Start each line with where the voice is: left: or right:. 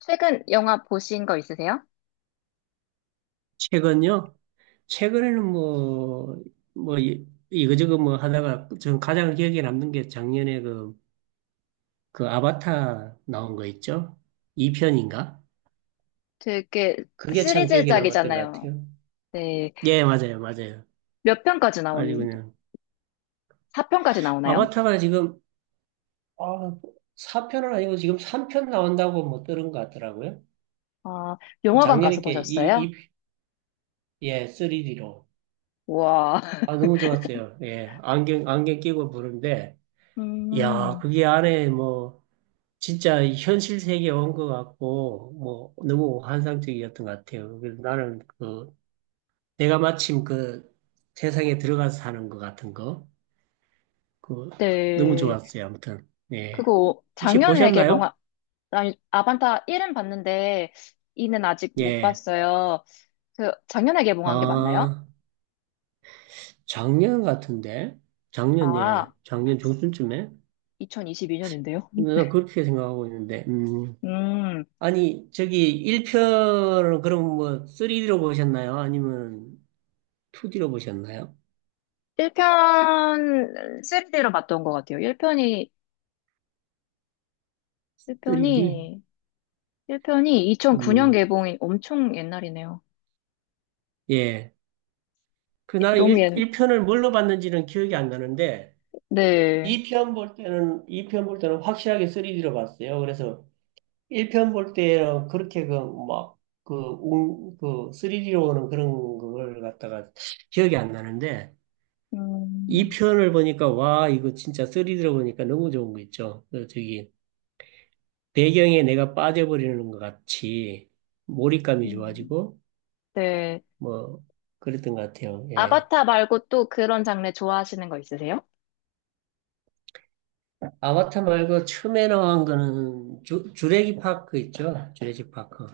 left: 최근 영화 보신 거 있으세요?
right: 최근요? 최근에는 뭐, 뭐, 이거저거 뭐 하다가 전 가장 기억에 남는 게 작년에 그, 그 아바타 나온 거 있죠? 2편인가?
left: 되게
right: 그게 참 기억에 남았던
left: 시리즈작이잖아요.
right: 것 같아요.
left: 네.
right: 예, 맞아요, 맞아요.
left: 몇 편까지
right: 아주
left: 나온,
right: 그냥.
left: 4편까지 나오나요?
right: 아바타가 지금, 아, 4편은 아니고 지금 3편 나온다고 뭐 들은 것 같더라고요.
left: 아, 영화관 가서
right: 작년에 게
left: 보셨어요?
right: 예, 3D로.
left: 와.
right: 아, 너무 좋았어요. 예, 안경 끼고 보는데, 야,
left: 음,
right: 그게 안에 뭐, 진짜 현실 세계에 온 것 같고, 뭐, 너무 환상적이었던 것 같아요. 그래서 나는 그, 내가 마침 그 세상에 들어가서 사는 것 같은 거, 그, 너무
left: 네.
right: 좋았어요. 아무튼, 예.
left: 그거
right: 혹시
left: 작년에
right: 보셨나요?
left: 개봉한, 아니, 아반타 1은 봤는데 2는 아직 못
right: 예.
left: 봤어요. 그 작년에 개봉한 게 맞나요?
right: 아, 작년 같은데? 작년,
left: 아,
right: 예. 작년 중순쯤에?
left: 2022년인데요.
right: 난 그렇게 생각하고 있는데,
left: 음,
right: 아니, 저기, 1편을 그럼 뭐, 3D로 보셨나요? 아니면 2D로 보셨나요?
left: 1편 3즈로 봤던 것 같아요. 1편이,
right: 3D?
left: 1편이 1편이 2009년 개봉이 엄청 옛날이네요.
right: 예. 그 나는
left: 너무 옛,
right: 일일편을 뭘로 봤는지는 기억이 안 나는데,
left: 네.
right: 이 편 볼 때는 확실하게 3D로 봤어요. 그래서 일 편 볼 때는 그렇게 그, 막, 그, 웅, 그, 3D로 오는 그런 걸 갖다가 기억이 안 나는데,
left: 음,
right: 이편을 보니까, 와, 이거 진짜 3D로 보니까 너무 좋은 거 있죠. 그 저기, 배경에 내가 빠져버리는 것 같이 몰입감이
left: 음.
right: 좋아지고,
left: 네.
right: 뭐, 그랬던 것 같아요. 예.
left: 아바타 말고 또 그런 장르 좋아하시는 거 있으세요?
right: 아바타 말고 처음에 나온 거는 주래기 파크 있죠? 주래기 파크.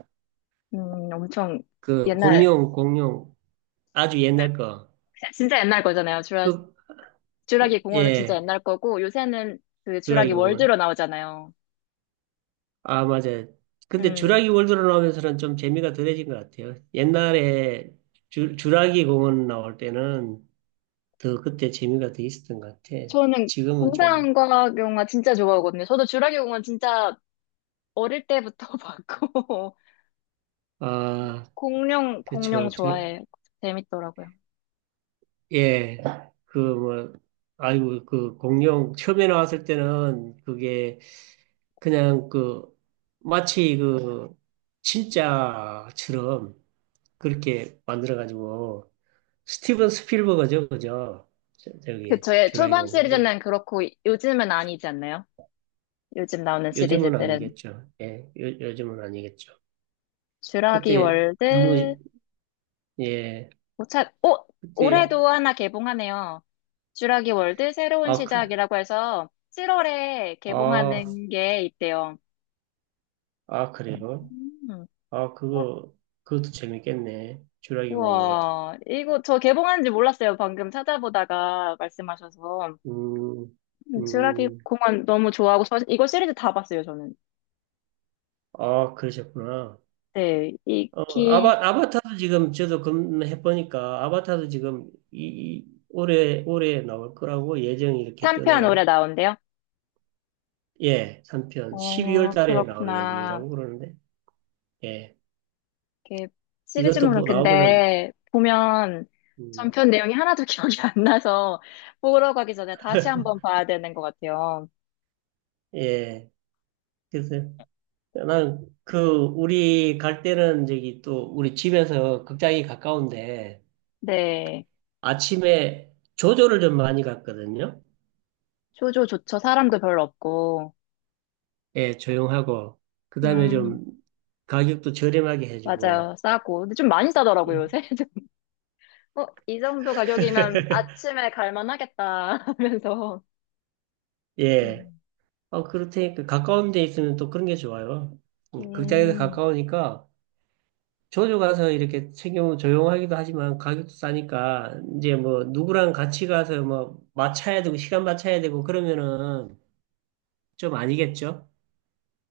left: 엄청
right: 그
left: 옛날,
right: 공룡. 아주 옛날 거.
left: 진짜 옛날 거잖아요.
right: 그,
left: 주라기 공원은 진짜
right: 예,
left: 옛날 거고, 요새는 그 주라기
right: 주라기
left: 월드로
right: 공원.
left: 나오잖아요.
right: 아, 맞아요. 근데
left: 음,
right: 주라기 월드로 나오면서는 좀 재미가 덜해진 것 같아요. 옛날에 주라기 공원 나올 때는 더 그때 재미가 더 있었던 것 같아.
left: 저는
right: 지금은 좀,
left: 공상과 영화 진짜 좋아하거든요. 저도 주라기 공원 진짜 어릴 때부터 봤고,
right: 아,
left: 공룡,
right: 그쵸.
left: 공룡
right: 저,
left: 좋아해요. 재밌더라고요.
right: 예. 그 뭐, 아이고, 그 공룡 처음에 나왔을 때는 그게 그냥 그 마치 그 진짜처럼 그렇게 만들어가지고 스티븐 스필버거죠, 그죠?
left: 그
right: 저기
left: 저의
right: 주라기
left: 초반
right: 공군이
left: 시리즈는 그렇고 요즘은 아니지 않나요? 요즘 나오는
right: 요즘은
left: 시리즈들은
right: 아니겠죠. 예, 요즘은 아니겠죠.
left: 쥬라기
right: 그때 너무
left: 월드
right: 예,
left: 오찾오
right: 그때
left: 올해도 하나 개봉하네요. 쥬라기 월드 새로운
right: 아, 그,
left: 시작이라고 해서 7월에
right: 아,
left: 개봉하는 게 있대요.
right: 아 그래요?
left: 음,
right: 아
left: 우-
right: 그거 그것도 재밌겠네. 주라기 공군 같은.
left: 우와, 이거 저 개봉하는지 몰랐어요. 방금 찾아보다가 말씀하셔서
right: 음,
left: 쥬라기
right: 음,
left: 공원 너무 좋아하고 저 이거 시리즈 다 봤어요 저는.
right: 아 그러셨구나.
left: 네,
right: 어,
left: 이기
right: 아바타도 지금 저도 검해보니까 아바타도 지금 이, 올해 나올 거라고 예정이 이렇게
left: 3편 올해
right: 뜨네요.
left: 나온대요.
right: 예, 3편. 12월
left: 어,
right: 달에 나올
left: 그렇구나.
right: 예정이라고 그러는데, 예.
left: 이렇게
right: 이것도
left: 시리즈물은
right: 뭐 나오면은,
left: 근데 보면
right: 음,
left: 전편 내용이 하나도 기억이 안 나서 보러 가기 전에 다시 한번 봐야 되는 것 같아요.
right: 예. 그래서 나는 그, 우리 갈 때는 저기 또 우리 집에서 극장이 가까운데
left: 네.
right: 아침에 조조를 좀 많이 갔거든요.
left: 쇼조조죠 사람도 별로 없고.
right: 예, 조용하고, 그 다음에
left: 음,
right: 좀 가격도 저렴하게 해주고,
left: 맞아요. 싸고. 근데 좀 많이 싸더라고요,
right: 예.
left: 요새. 어, 이 정도 가격이면 아침에 갈만 하겠다 하면서.
right: 예.
left: 음,
right: 어, 그렇다니까 가까운 데 있으면 또 그런 게 좋아요. 극장에서
left: 음.
right: 가까우니까 자주 가서 이렇게 챙겨 조용하기도 하지만 가격도 싸니까 이제 뭐 누구랑 같이 가서 뭐 맞춰야 되고 시간 맞춰야 되고 그러면은 좀 아니겠죠?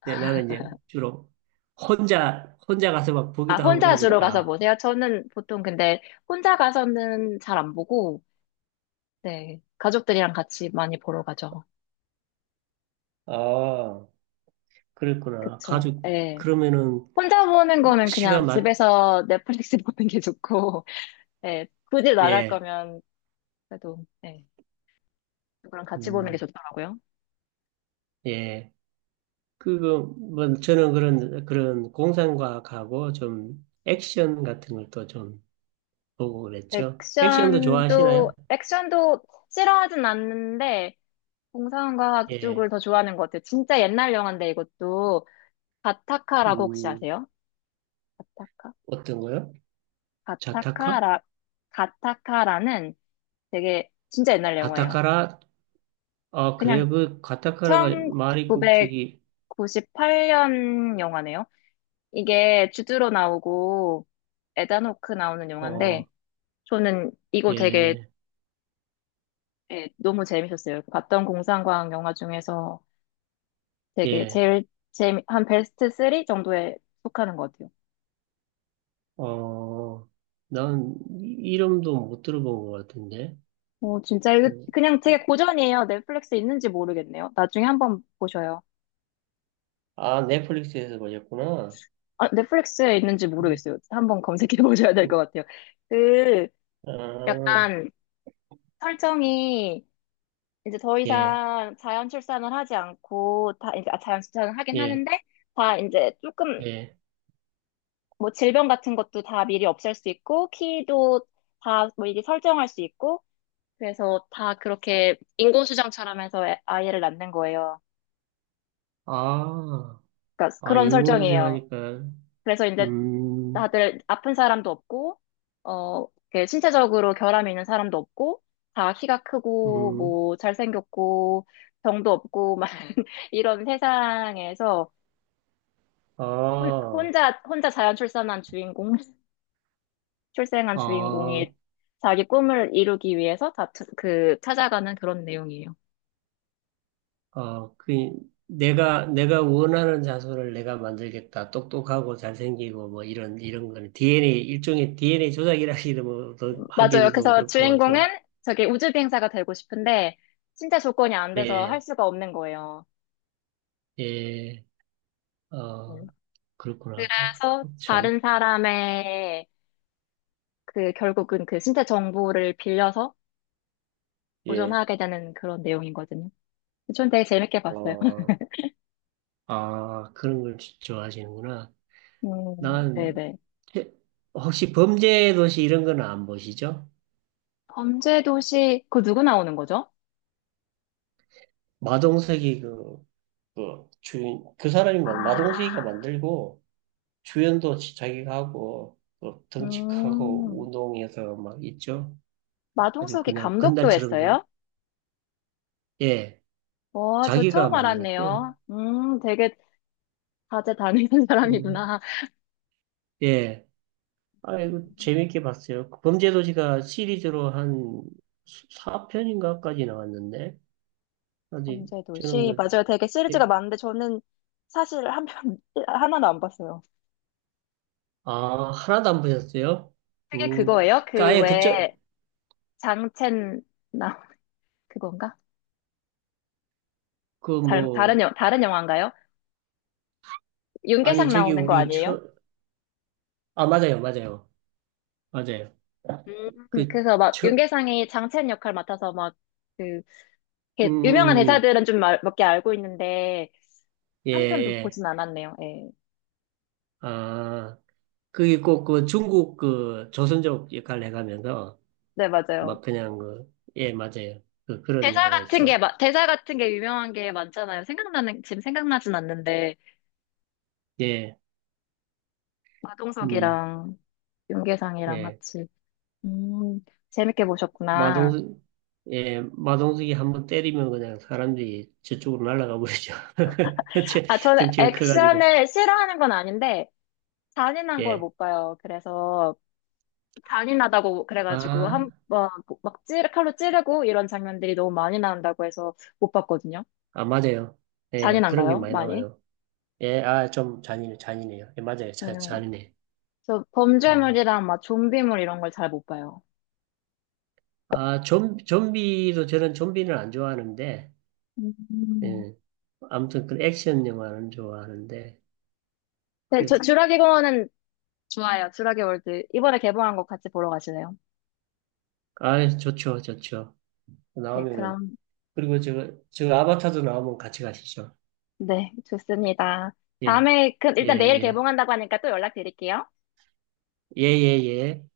right: 네, 나는 이제 주로 혼자 가서 막
left: 아,
right: 보기도 하고
left: 혼자 주로 가서
right: 그러니까.
left: 보세요? 저는 보통 근데 혼자 가서는 잘 안 보고, 네, 가족들이랑 같이 많이 보러 가죠.
right: 아, 그랬구나.
left: 그쵸.
right: 가족
left: 예.
right: 그러면은
left: 혼자 보는 거는 그냥
right: 시간 맞
left: 집에서 넷플릭스 보는 게 좋고, 예. 굳이 나갈
right: 예.
left: 거면 그래도, 예. 누구랑 같이 보는 게
right: 음,
left: 좋더라고요.
right: 예. 그거 뭐 저는 그런 그런 공상과학하고 좀 액션 같은 걸 또 좀 보고 그랬죠. 액션도
left: 액션도,
right: 좋아하시나요?
left: 액션도 싫어하진 않는데, 공상과학 쪽을
right: 예.
left: 더 좋아하는 것 같아요. 진짜 옛날 영화인데 이것도, 가타카라고 혹시
right: 음,
left: 아세요? 가타카?
right: 어떤 거요? 자타카?
left: 가타카라, 가타카라는 되게 진짜 옛날 영화예요.
right: 가타카라? 아,
left: 그냥
right: 그래요. 그 가타카라가 말이 꼭 저기
left: 98년 영화네요. 이게 주드로 나오고 에다노크 나오는
right: 어,
left: 영화인데 저는 이거 되게
right: 예.
left: 예, 너무 재밌었어요. 봤던 공상과학 영화 중에서 되게
right: 예.
left: 제일 재미 한 베스트 3 정도에 속하는 것 같아요.
right: 어, 난 이름도 못 들어본 것 같은데.
left: 어, 진짜 이거
right: 그,
left: 그냥 되게 고전이에요. 넷플릭스 있는지 모르겠네요. 나중에 한번 보셔요.
right: 아, 넷플릭스에서 보셨구나.
left: 아, 넷플릭스에 있는지
right: 음,
left: 모르겠어요. 한번 검색해 보셔야 될 것
right: 음,
left: 같아요. 그
right: 아,
left: 약간 설정이 이제 더
right: 예.
left: 이상 자연 출산을 하지 않고 다 이제 아, 자연 출산을 하긴
right: 예.
left: 하는데 다 이제 조금
right: 예.
left: 뭐 질병 같은 것도 다 미리 없앨 수 있고 키도 다 미리 설정할 수 있고 그래서 다 그렇게 인공수정처럼 해서 아이를 낳는 거예요.
right: 아,
left: 그러니까
right: 아,
left: 그런
right: 인공수생
left: 설정이에요.
right: 하니까,
left: 그래서 이제
right: 음,
left: 다들 아픈 사람도 없고 어 이렇게 신체적으로 결함이 있는 사람도 없고 다 키가 크고
right: 음,
left: 뭐 잘생겼고 병도 없고 막 이런 세상에서
right: 아,
left: 혼자 자연 출산한 주인공, 출생한 주인공이
right: 아,
left: 자기 꿈을 이루기 위해서 찾아가는 그런 내용이에요.
right: 아, 그, 내가 원하는 자손을 내가 만들겠다. 똑똑하고 잘생기고, 뭐, 이런 거는 DNA, 일종의 DNA 조작이라기도 뭐, 더
left: 맞아요.
right: 하기도 좀
left: 그래서
right: 그렇고,
left: 주인공은
right: 좀,
left: 저기 우주 비행사가 되고 싶은데, 진짜 조건이 안 돼서 할
right: 예,
left: 수가 없는 거예요.
right: 예, 어,
left: 음.
right: 그렇구나. 그,
left: 그래서
right: 참,
left: 다른 사람의 그, 결국은 그 신체 정보를 빌려서
right: 예.
left: 도전하게 되는 그런 내용이거든요. 전 되게 재밌게 봤어요.
right: 어, 아, 그런 걸 좋아하시는구나. 난
left: 네네.
right: 최- 혹시 범죄 도시 이런 거는 안 보시죠?
left: 범죄도시, 그 누구 나오는 거죠?
right: 마동석이 그, 그 주인 그 사람이 마동석이가
left: 아.
right: 만들고 주연도 자기가 하고 또 덩치크하고
left: 음,
right: 운동해서 막 있죠. 아주
left: 마동석이
right: 그냥
left: 감독도
right: 건달처럼 생
left: 했어요?
right: 예,
left: 와, 저
right: 자기가
left: 처음
right: 만들었어요.
left: 알았네요. 되게 다재 다능한
right: 음,
left: 사람이구나.
right: 예, 아이고 재밌게 봤어요. 그 범죄 도시가 시리즈로 한 4편인가까지 나왔는데 아직 저는
left: 범죄도시.
right: 그
left: 맞아요. 되게 시리즈가 많은데 저는 사실 한 편, 하나도 안 봤어요.
right: 아, 하나도 안 보셨어요?
left: 그게 그거예요? 그
right: 그러니까 아예 그쪽,
left: 왜 장첸, 나, 그건가?
right: 그 뭐,
left: 다른 영화인가요?
right: 아니,
left: 윤계상
right: 저기
left: 나오는 거
right: 우리
left: 아니에요?
right: 처, 아, 맞아요.
left: 음,
right: 그,
left: 그래서 막
right: 처,
left: 윤계상이 장첸 역할 맡아서 막 그, 이렇게 유명한
right: 음,
left: 대사들은 좀 몇 개 알고 있는데,
right: 예,
left: 한 편도
right: 예.
left: 보진 않았네요. 예.
right: 아, 그게 꼭 그 중국 그 조선족 역할을 해가면서
left: 네, 맞아요.
right: 막 그냥 그, 예, 맞아요. 그, 그런 영화였죠.
left: 대사 같은 게 유명한 게 많잖아요. 지금 생각나진 않는데,
right: 예, 음,
left: 마동석이랑 윤계상이랑
right: 예.
left: 같이. 음, 재밌게 보셨구나.
right: 마동석, 예, 마동석이 한번 때리면 그냥 사람들이 저쪽으로 날아가 버리죠.
left: 아, 저는
right: 덩치가 커가지고.
left: 액션을 싫어하는 건 아닌데, 잔인한 걸
right: 예.
left: 못 봐요. 그래서, 잔인하다고 그래가지고, 한
right: 아,
left: 번 막 칼로 찌르고 이런 장면들이 너무 많이 나온다고 해서 못 봤거든요.
right: 아, 맞아요. 예, 그런 게
left: 잔인한가요?
right: 많이
left: 많이?
right: 나와요. 예, 아, 잔인해요. 예, 맞아요.
left: 네.
right: 잔인해.
left: 저
right: 음.
left: 범죄물이랑 막 좀비물 이런 걸 잘 못 봐요.
right: 아, 좀비도 저는 좀비는 안 좋아하는데,
left: 음.
right: 예. 아무튼 그 액션 영화는 좋아하는데,
left: 네, 저
right: 그래서,
left: 주라기 공원은 좋아요. 주라기 월드. 이번에 개봉한 거 같이 보러 가실래요?
right: 아, 좋죠.
left: 네,
right: 나오면은,
left: 그럼,
right: 그리고 저, 저 아바타도 나오면 같이 가시죠.
left: 네, 좋습니다.
right: 예,
left: 다음에, 그,
right: 예,
left: 일단 내일
right: 예.
left: 개봉한다고 하니까 또 연락드릴게요.
right: 예, 예, 예.